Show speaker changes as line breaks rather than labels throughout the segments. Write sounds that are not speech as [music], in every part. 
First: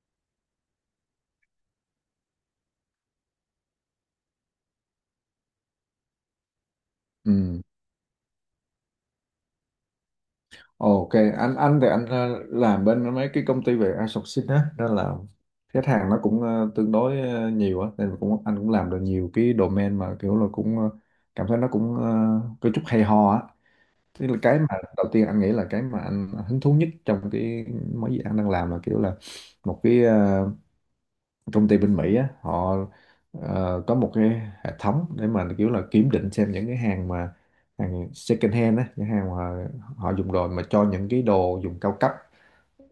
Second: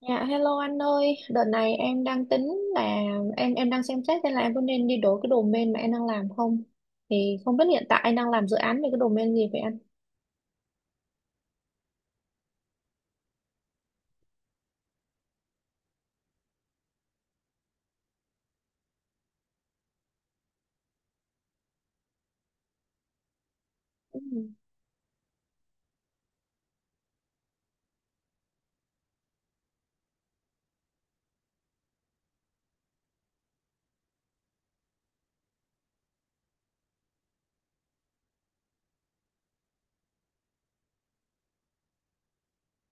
Dạ hello anh ơi, đợt này em đang tính là em đang xem xét xem là em có nên đi đổi cái domain mà em đang làm không. Thì không
Ừ.
biết hiện tại anh đang làm dự án về cái domain gì vậy anh?
Ok, anh thì anh làm bên mấy cái công ty về outsourcing á, nên là khách hàng nó cũng tương đối nhiều á, nên anh cũng làm được nhiều cái domain mà kiểu là cảm thấy nó có chút hay ho á.
Ừ.
Tức là cái mà đầu tiên anh nghĩ là cái mà anh hứng thú nhất trong cái mấy gì anh đang làm là kiểu là một cái công ty bên Mỹ á, họ có một cái hệ thống để mà kiểu là kiểm định xem những cái hàng mà hàng second hand á, những hàng mà họ dùng rồi mà cho những cái đồ dùng cao cấp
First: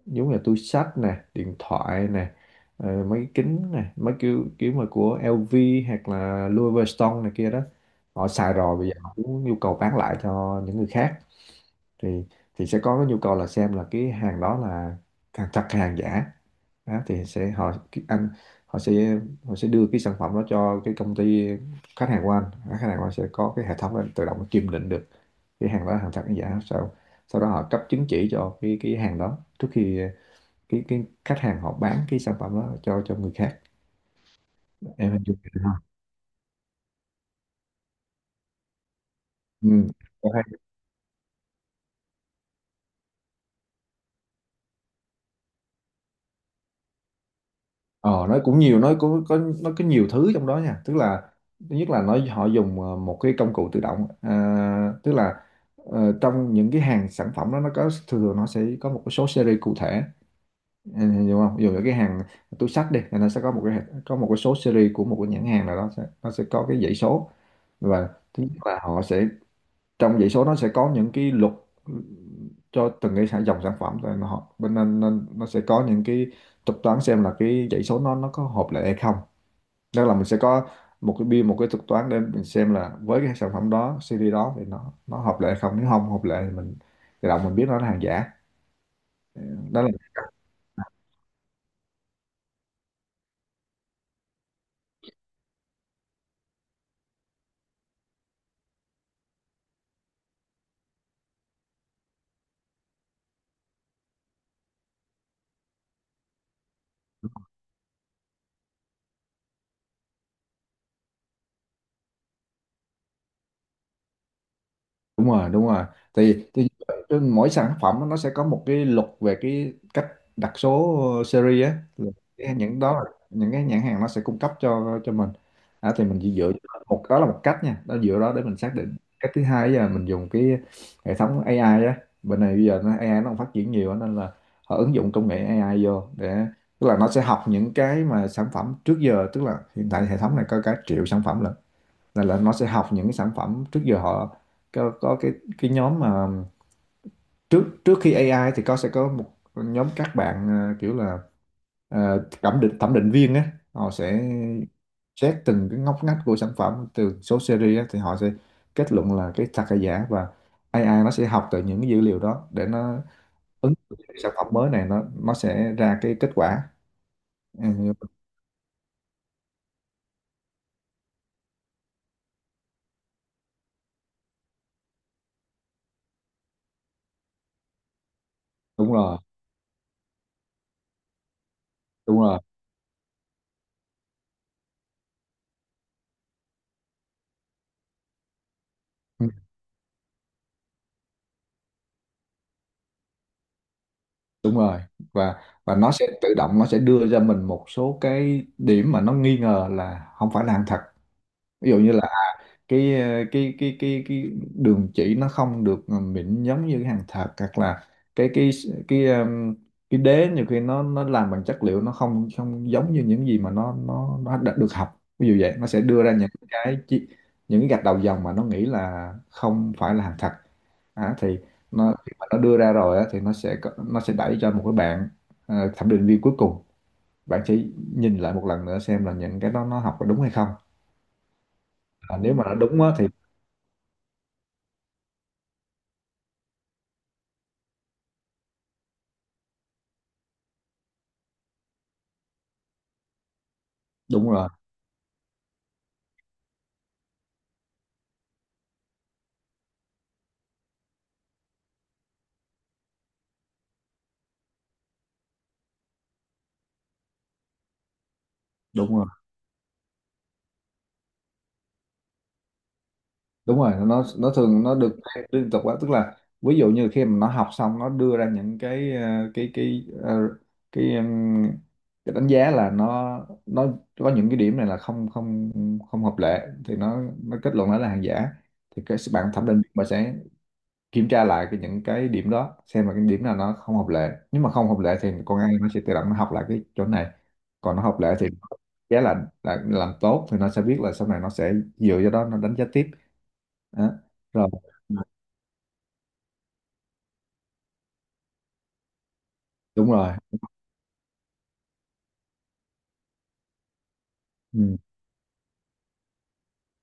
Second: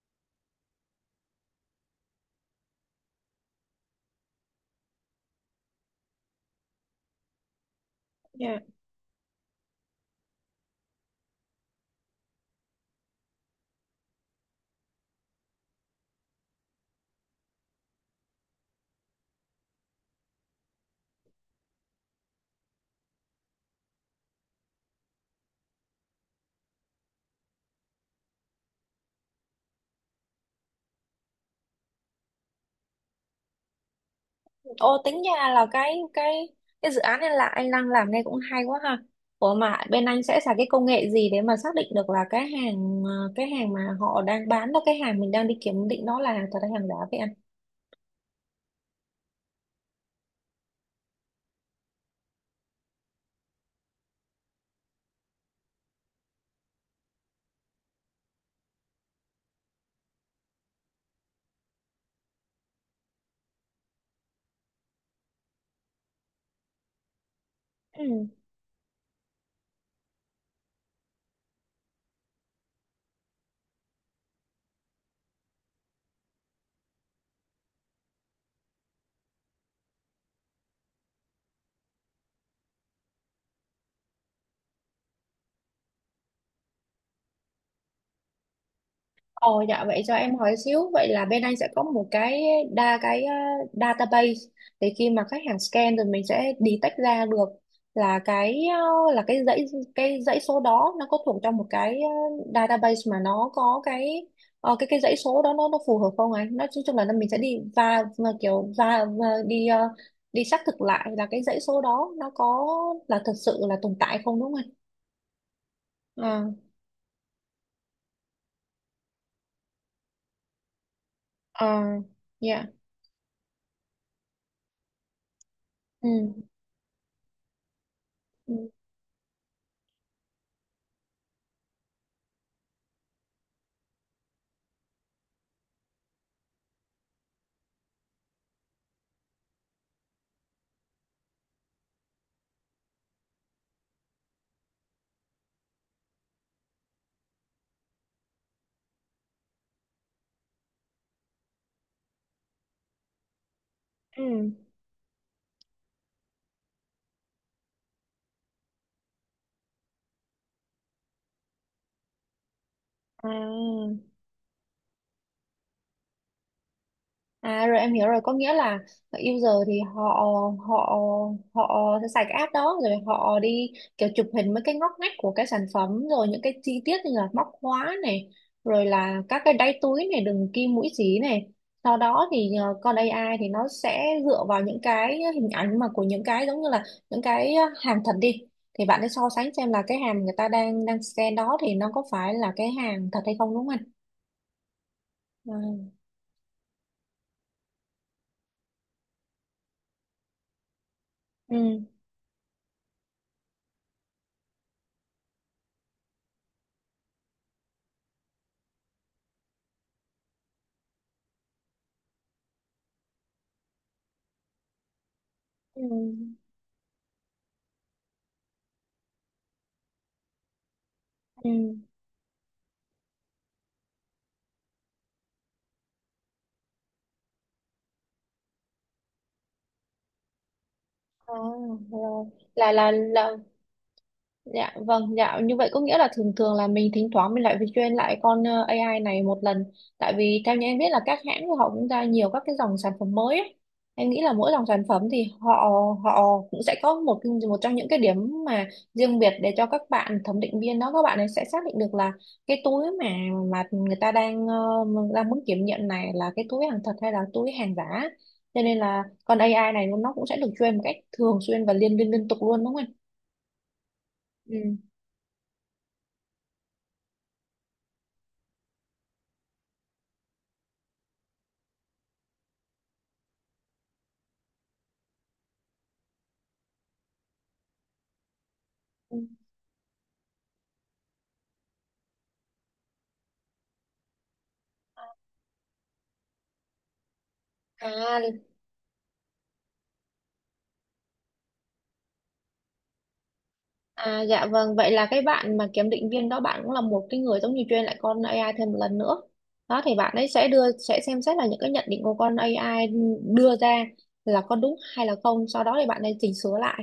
giống như là túi xách nè, điện thoại nè, mấy cái kính nè, mấy kiểu kiểu mà của LV hoặc là Louis Vuitton này kia đó, họ xài
Dạ.
rồi bây giờ họ cũng nhu cầu bán lại cho những người khác. Thì thì sẽ có cái nhu cầu là xem là cái hàng đó là hàng thật hay hàng giả. Đó, thì sẽ họ anh họ sẽ họ sẽ đưa cái sản phẩm đó cho cái công ty khách hàng của anh. Đó, khách hàng của anh sẽ có cái hệ thống để tự động kiểm định được cái hàng đó là hàng thật hay giả sau sau đó họ cấp chứng chỉ cho cái hàng đó trước khi cái khách hàng họ bán cái sản phẩm đó cho người khác.
Ô
Em
tính
hình dung
ra
được
là
không?
cái cái dự án này là anh đang làm nghe cũng hay quá ha. Ủa mà bên anh sẽ xài
ừ.
cái công nghệ gì để mà xác định được là cái hàng cái hàng mà họ đang bán đó cái hàng mình đang đi kiểm định đó là thật hay hàng giả vậy anh?
Ờ, nó cũng nhiều, nó có nhiều thứ trong đó nha, tức là thứ nhất là họ dùng một cái công cụ tự động, à, tức là trong những cái hàng sản phẩm đó nó có thường thường nó sẽ có một cái số series cụ thể. Ừ, hiểu không, dù là cái hàng túi xách đi thì nó sẽ có một cái số series của một cái nhãn hàng nào đó sẽ, nó sẽ có cái dãy số. Và
Ừ.
thứ nhất là họ sẽ trong dãy số nó sẽ có những cái luật cho từng cái dòng sản phẩm rồi mà họ bên nên nó sẽ có những cái thuật toán xem là cái dãy số nó có hợp lại hay không, tức là mình sẽ có một cái biên, một cái thuật toán để mình xem là với cái sản phẩm đó, series đó thì nó hợp lại hay không, nếu không hợp lại thì mình tự động mình biết nó là hàng giả.
Ồ
Đó
dạ
là
vậy cho em hỏi xíu vậy là bên anh sẽ có một cái đa cái database để khi mà khách hàng scan rồi mình sẽ detect ra được là cái là cái dãy số đó nó có thuộc trong một cái database mà nó có cái ờ, cái dãy số đó nó phù hợp không anh? Nói chung chung là nó, mình sẽ đi và kiểu và đi đi xác thực lại là cái dãy số đó nó có là thực sự là tồn tại không đúng không anh?
đúng rồi,
À,
thì trên mỗi sản phẩm nó sẽ có một cái luật về cái cách đặt số series á.
à,
Là
dạ.
những đó là những cái nhãn hàng nó sẽ cung cấp cho mình. À, thì
Ừ.
mình chỉ dựa một đó là một cách nha, đó dựa đó để
Ừ.
mình xác định. Cách thứ hai là mình dùng cái hệ thống AI á, bên này bây giờ nó AI nó còn phát triển nhiều á, nên là họ ứng dụng công nghệ AI vô để, tức là nó sẽ học những cái mà sản phẩm trước giờ, tức là hiện tại hệ thống này có cả triệu sản phẩm lận. Là nó sẽ học những cái sản phẩm trước giờ họ có cái nhóm mà trước trước khi AI thì có sẽ có một nhóm các bạn kiểu là thẩm định thẩm định viên á, họ sẽ
ừ.
xét từng cái ngóc ngách của sản phẩm từ số series á, thì họ sẽ kết luận là cái thật hay giả. Và AI nó sẽ học từ những cái dữ liệu đó để nó
À,
ứng dụng cái sản phẩm mới này, nó sẽ ra cái kết quả. Ừ,
à rồi em hiểu rồi có nghĩa là user thì họ họ họ sẽ xài cái app đó rồi họ đi kiểu chụp hình mấy cái ngóc ngách của cái sản phẩm rồi những cái chi tiết như là móc khóa này rồi
đúng rồi
là các cái đáy túi này đường kim mũi xí này, sau
đúng
đó
rồi
thì con AI thì nó sẽ dựa vào những cái hình ảnh mà của những cái giống như là những cái hàng thật đi, thì bạn sẽ so
Ừ.
sánh xem là cái hàng người ta đang đang scan đó thì nó có phải là cái hàng thật hay không đúng không anh?
Đúng rồi, và
À,
nó sẽ tự động nó sẽ đưa ra mình một số cái điểm mà nó nghi ngờ là không phải là hàng thật. Ví dụ
ừ.
như cái ờ, cái đường chỉ nó không được mịn giống như cái hàng thật, hoặc là cái cái cái um, cái đế nhiều khi nó làm bằng chất liệu nó không không giống như những gì mà nó đã được học. Ví dụ vậy nó sẽ
Ừ.
đưa ra những những cái gạch đầu dòng mà nó nghĩ là không phải là hàng thật. À, thì
Ừ.
nó khi mà nó đưa ra rồi á, thì nó sẽ đẩy cho một cái bạn thẩm định viên cuối cùng, bạn sẽ nhìn lại một lần nữa xem là những cái đó nó học có đúng hay không.
À,
À,
rồi
nếu mà nó đúng á, thì
là Dạ vâng, dạ như vậy có nghĩa là thường thường là mình thỉnh thoảng mình lại phải train lại con AI này một lần, tại vì theo như em biết là các hãng của họ cũng ra nhiều các cái dòng sản phẩm mới ấy. Em nghĩ
đúng
là
rồi
mỗi dòng sản phẩm thì họ họ cũng sẽ có một cái, một trong những cái điểm mà riêng biệt để cho các bạn thẩm định viên đó các bạn ấy sẽ xác định được là cái túi mà người ta đang đang muốn kiểm nghiệm này là cái túi hàng thật hay là túi hàng giả. Cho nên
đúng
là
rồi
con AI này nó cũng sẽ được train một cách thường xuyên và liên liên liên tục luôn đúng không anh?
đúng rồi, nó thường nó được liên tục quá, tức là ví dụ như khi mà nó học xong nó đưa ra những cái ờ, cái ờ, cái ừm, cái đánh giá là nó nó có những cái điểm này là không không không hợp lệ thì nó kết luận nó là hàng giả, thì cái
Ừ.
bạn thẩm định bà sẽ kiểm tra lại những cái điểm đó xem là cái điểm nào nó không hợp lệ. Nếu mà không hợp lệ thì con AI nó sẽ tự động nó học lại cái chỗ này, còn nó hợp lệ
À,
thì giá là làm tốt, thì nó sẽ biết là sau này nó sẽ dựa vào đó nó đánh giá tiếp. Đó.
à dạ
Rồi
vâng, vậy là cái bạn mà kiểm định viên đó bạn cũng là một cái người giống như train lại con AI thêm một lần nữa, đó
đúng
thì bạn
rồi
ấy sẽ đưa sẽ xem xét là những cái nhận định của con AI đưa ra là có đúng
ừ.
hay là không, sau đó thì bạn ấy chỉnh sửa lại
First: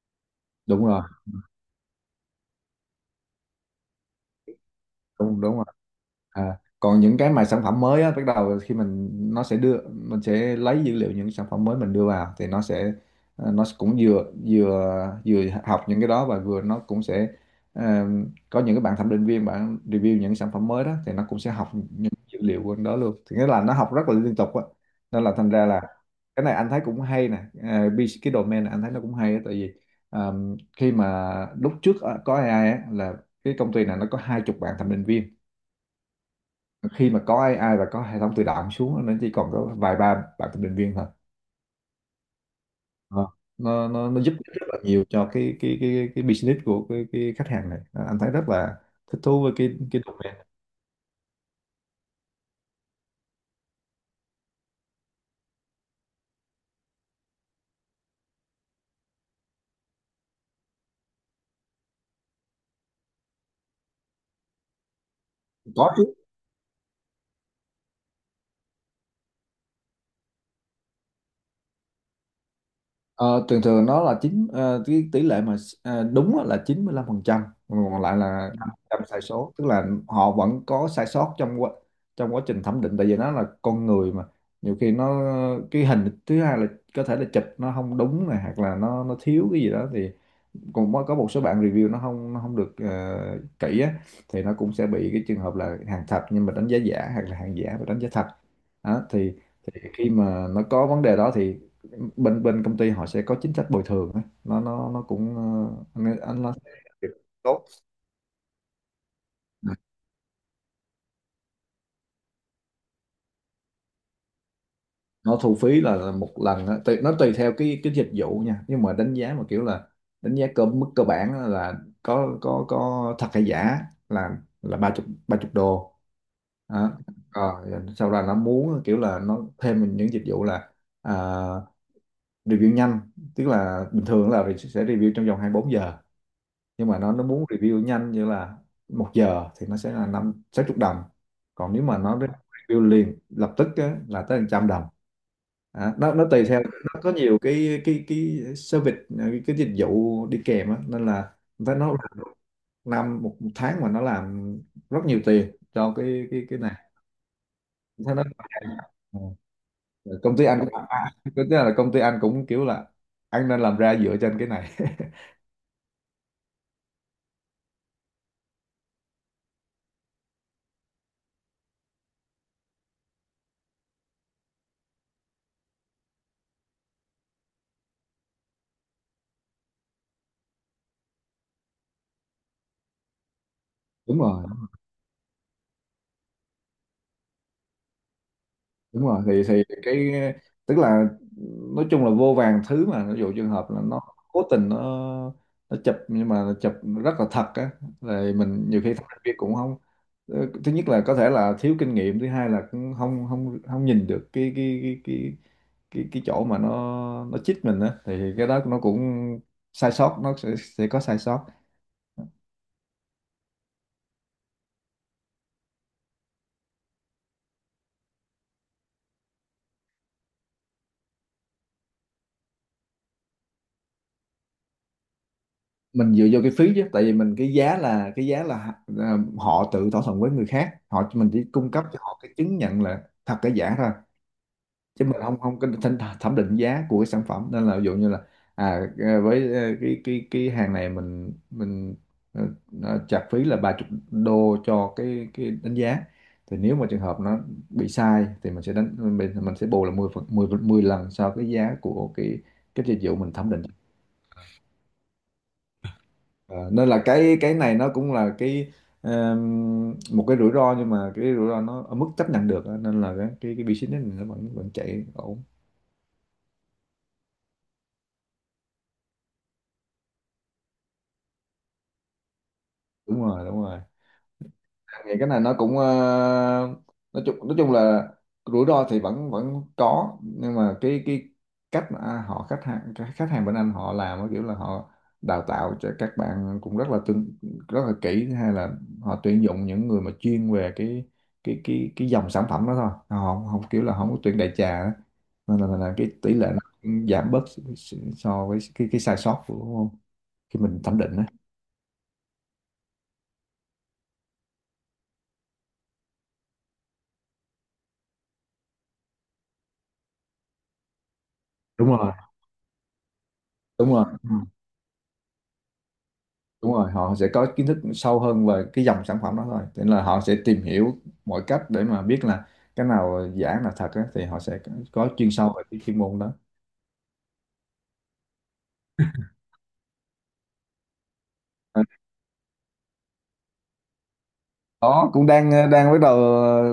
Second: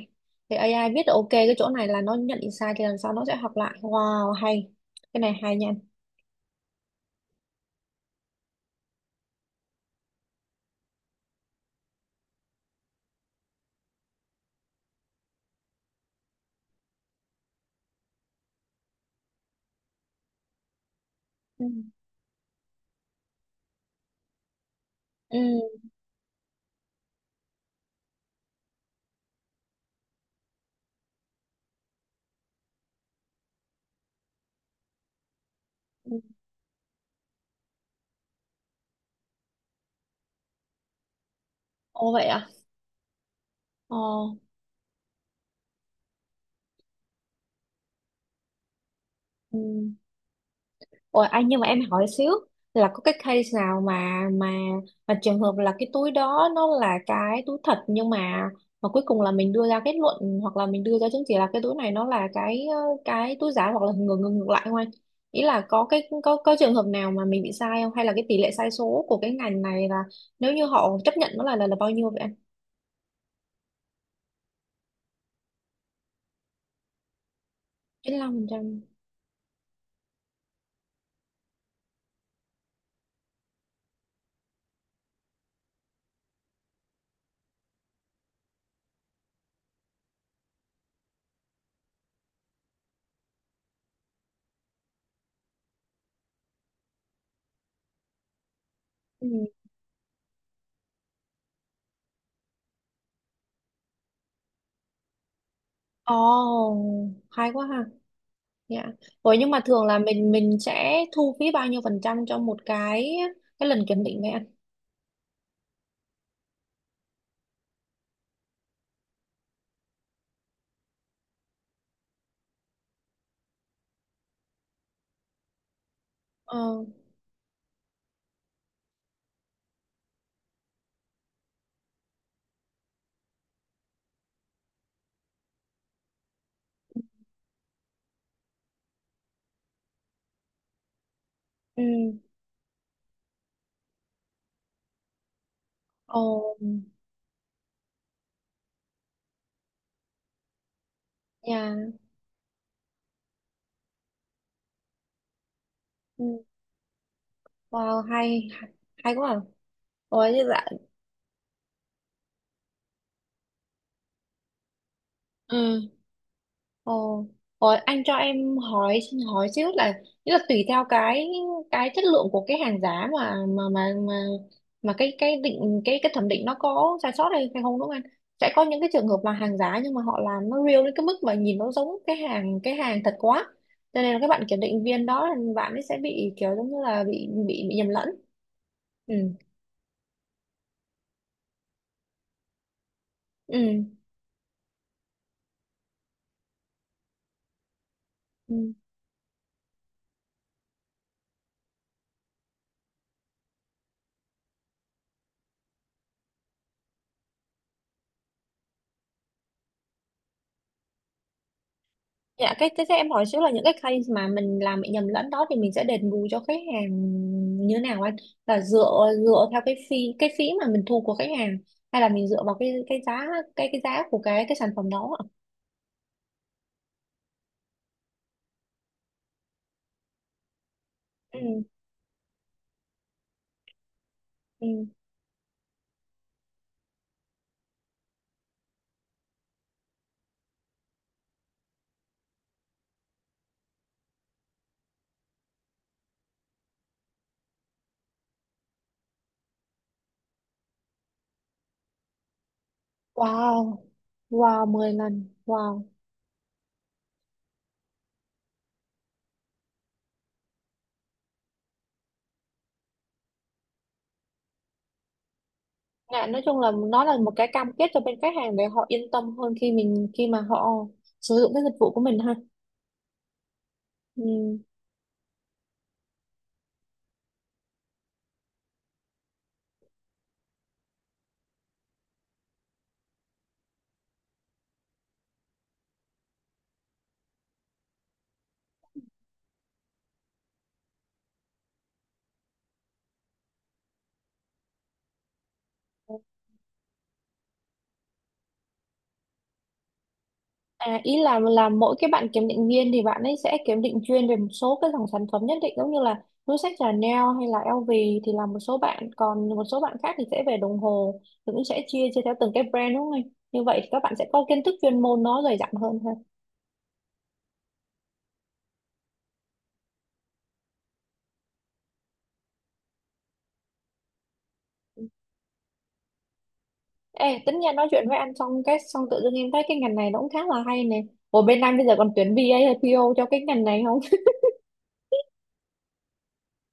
thì
đúng
AI biết
rồi
được, ok cái chỗ này là nó nhận định sai thì lần sau nó sẽ học lại. Wow hay, cái này
đúng
hay
đúng rồi
nha.
À, còn những cái mà sản phẩm mới á, bắt đầu khi mình nó sẽ đưa mình sẽ lấy dữ liệu những sản phẩm mới mình đưa vào thì nó sẽ nó cũng vừa vừa vừa học những cái đó và vừa nó cũng sẽ ờ, có những cái bạn thẩm định viên bạn review những sản phẩm mới đó thì nó cũng sẽ
Ừ.
học những dữ liệu của đó luôn, thì nghĩa là nó học rất là liên tục á, nên là
Ừ.
thành ra là cái này anh thấy cũng hay nè. Cái domain này anh thấy nó cũng hay á, tại vì ờ, khi mà lúc trước á, có AI á, là cái công ty này nó có 20 bạn thẩm định viên,
ừ.
khi mà có AI và có hệ thống tự động xuống nó chỉ còn có vài ba bạn thẩm định viên thôi.
Ồ vậy à.
Ờ. nó
Ồ.
nó nó giúp rất là nhiều cho cái business của cái khách hàng này. Ờ, anh thấy rất là thích thú với
ừ.
cái domain.
Ôi anh nhưng mà em hỏi xíu là có cái case nào mà trường hợp là cái túi đó nó là cái túi thật nhưng mà cuối cùng là mình đưa ra kết luận hoặc là mình đưa ra chứng chỉ là cái túi này nó là cái cái túi giả hoặc là ngược ngược ngược lại không anh? Ý là có
Có chứ.
cái có trường hợp nào mà mình bị sai không, hay là cái tỷ lệ sai số của cái ngành này là, nếu như họ chấp nhận nó là bao nhiêu vậy anh?
Ờ, thường thường nó là cái tỷ lệ mà đúng á là 95%, còn lại là năm phần
95%.
trăm sai số, tức là họ vẫn có sai sót trong trong quá trình thẩm định. Tại vì nó là con người mà, nhiều khi nó cái hình thứ hai là có thể là chụp nó không đúng này, hoặc là nó thiếu cái gì đó thì còn có một số bạn review nó không được kỹ á, thì nó cũng sẽ bị cái trường hợp là hàng thật nhưng mà đánh giá giả, hoặc là hàng giả và đánh giá thật. Đó,
Ừ.
thì khi mà nó có vấn đề đó thì bên bên công ty họ sẽ có chính sách bồi thường á. Nó cũng ờ,
Ồ,
anh anh nó sẽ
hay
tốt.
quá ha. Dạ. Ủa nhưng mà thường là mình sẽ thu phí bao nhiêu phần trăm cho một cái lần kiểm định vậy anh?
Nó thu phí là một lần á, nó tùy theo cái dịch vụ nha, nhưng mà đánh giá mà kiểu là đánh giá cơ mức cơ bản á là có thật hay giả là 30 đô.
Ờ.
Đó. Rồi, sau đó nó muốn kiểu là nó thêm những dịch vụ là, à, review nhanh, tức là bình thường là sẽ review trong vòng 24 giờ, nhưng mà nó muốn review nhanh như là một giờ thì nó sẽ là năm sáu chục đồng, còn nếu
Ừ.
mà nó review liền lập tức á, là tới hàng trăm đồng. À, nó
Ồ.
nó tùy theo nó có nhiều cái service, cái dịch vụ đi kèm á, nên là với nó
Dạ.
làm một tháng mà nó làm rất nhiều tiền cho
Ừ.
cái này
Wow,
thế nó.
hay hay
Ừ.
quá. À.
Rồi
Ủa
công ty
như
anh
vậy.
cũng tức là công ty anh cũng kiểu là anh nên làm ra dựa trên cái này [laughs]
Ồ, rồi anh cho em hỏi hỏi xíu là nghĩa là tùy theo cái chất lượng của cái hàng giá mà mà cái định cái thẩm định nó có sai sót hay hay không đúng không anh? Sẽ có những cái trường hợp là hàng giá nhưng mà họ làm nó real đến cái mức mà nhìn nó giống cái hàng thật quá. Cho nên là
đúng
các bạn
rồi
kiểm định viên đó là bạn ấy sẽ bị kiểu giống như là bị nhầm lẫn.
đúng
Ừ.
rồi thì cái tức là nói chung là vô vàn thứ mà, ví dụ trường hợp là
Ừ.
nó cố tình nó chụp nhưng mà nó chụp rất là thật á, rồi mình
ừ.
nhiều khi thành viên cũng không, ờ, thứ nhất là có thể là thiếu kinh nghiệm, thứ hai là cũng không không không nhìn được cái chỗ mà nó chích mình á, thì cái đó nó cũng sai sót, nó sẽ có sai sót.
Dạ, thế thế em hỏi xíu là những cái case mà mình làm bị nhầm lẫn đó thì mình sẽ đền bù cho khách hàng như thế nào anh? Là dựa dựa theo cái phí mà mình thu của khách hàng, hay là mình dựa vào cái giá của cái sản phẩm đó ạ?
Mình dựa vô cái phí chứ, tại vì mình cái giá là, à, họ tự thỏa thuận với người khác họ, mình chỉ
Ừ,
cung cấp cho họ cái chứng nhận là thật cái giả thôi,
ừ.
chứ mình không không có thẩm thẩm định giá của cái sản phẩm. Nên là ví dụ như là à à, với ờ, cái hàng này mình ờ, nó chặt phí là 30 đô cho cái đánh giá, thì nếu mà trường hợp nó bị sai thì mình sẽ đánh mình sẽ bù là 10 phần 10 10 lần so với giá của cái dịch vụ mình thẩm định.
Wow. Wow, 10 lần. Wow.
Ờ, nên là cái này nó cũng là cái một cái rủi ro, nhưng mà cái rủi ro nó ở mức chấp nhận được á, nên là cái business này nó vẫn vẫn chạy ổn.
Dạ, nói chung là nó là một cái cam kết cho bên khách hàng để họ yên tâm hơn khi khi mà họ sử dụng cái dịch vụ của mình ha.
Đúng rồi. Anh nghĩ cái này nó cũng ờ, nói chung là rủi ro thì vẫn vẫn có, nhưng mà cái cách mà họ khách hàng cái khách hàng bên anh họ làm á, kiểu là họ đào tạo cho các bạn cũng rất là kỹ, hay là họ tuyển dụng những người mà chuyên về cái dòng sản phẩm đó thôi, họ không kiểu là không có tuyển đại trà á, nên là cái
Ừ.
tỷ lệ nó cũng giảm bớt so với cái sai sót của khi mình thẩm
À,
định
ý
á.
là mỗi cái bạn kiểm định viên thì bạn ấy sẽ kiểm định chuyên về một số cái dòng sản phẩm nhất định giống như là túi xách Chanel hay là LV, thì là một số bạn, còn một số bạn khác thì sẽ về đồng hồ, thì cũng sẽ
đúng
chia
rồi
chia theo từng cái brand đúng không anh? Như vậy thì
đúng
các
rồi
bạn sẽ có kiến thức chuyên môn nó dày dặn hơn ha.
Đúng rồi, họ sẽ có kiến thức sâu hơn về cái dòng sản phẩm đó thôi, thế nên là họ sẽ tìm hiểu mọi cách để mà biết là cái nào giả là thật á, thì họ sẽ có chuyên sâu về cái chuyên môn đó.
Ê, tính nha nói chuyện với anh xong cái xong tự dưng em thấy cái ngành này nó cũng khá là hay nè. Ủa bên anh
À,
bây giờ còn tuyển VA hay PO cho cái ngành này không?
đó cũng đang đang bắt đầu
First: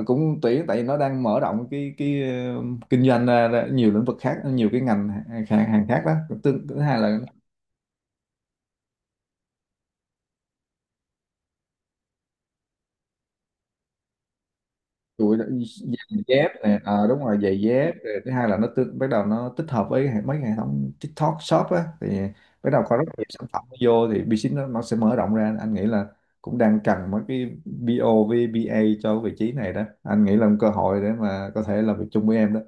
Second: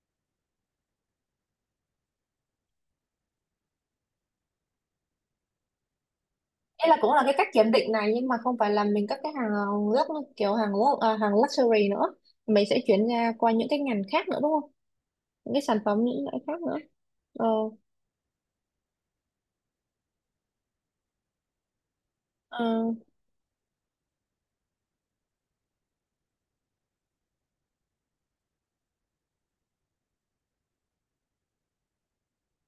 cũng tuyển, tại vì nó đang mở rộng kinh doanh ra, ra nhiều lĩnh vực khác, nhiều cái ngành hàng khác đó. Thứ
Đây là
hai
cũng
là
là cái cách kiểm định này nhưng mà không phải là mình cất cái hàng gốc kiểu hàng gốc à, hàng luxury nữa, mình sẽ chuyển ra qua những cái ngành khác nữa đúng không,
chuỗi đó,
những cái sản phẩm những
giày
loại
dép
khác nữa.
nè, à, đúng rồi,
Ờ,
giày dép. Rồi thứ hai là bắt đầu nó tích hợp với mấy hệ thống TikTok Shop á, thì
ờ,
bắt đầu có rất nhiều sản phẩm vô, thì business nó sẽ mở rộng ra. Anh nghĩ là cũng đang cần mấy cái BO với BA cho vị trí này đó, anh nghĩ là một cơ hội để mà có thể làm việc chung với em đó.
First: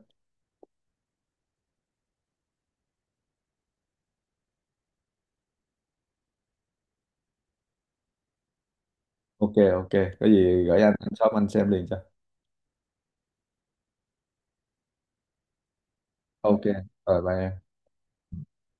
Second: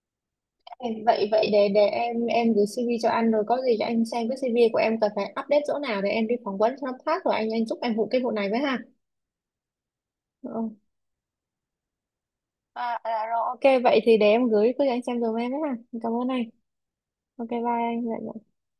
em- vậy vậy để em gửi CV cho anh rồi có gì cho anh xem cái CV của em cần phải update chỗ nào để em đi phỏng vấn cho nó phát, rồi anh giúp em vụ cái vụ này với ha.
Ok Ok, có
Ờ.
gì gửi anh shop anh xem liền cho.
à, à, rồi ok vậy thì để em gửi cứ cho anh xem dùm em với ha, cảm ơn anh.
Ok, rồi bye
Ok bye
em.
anh. Dạ, dạ.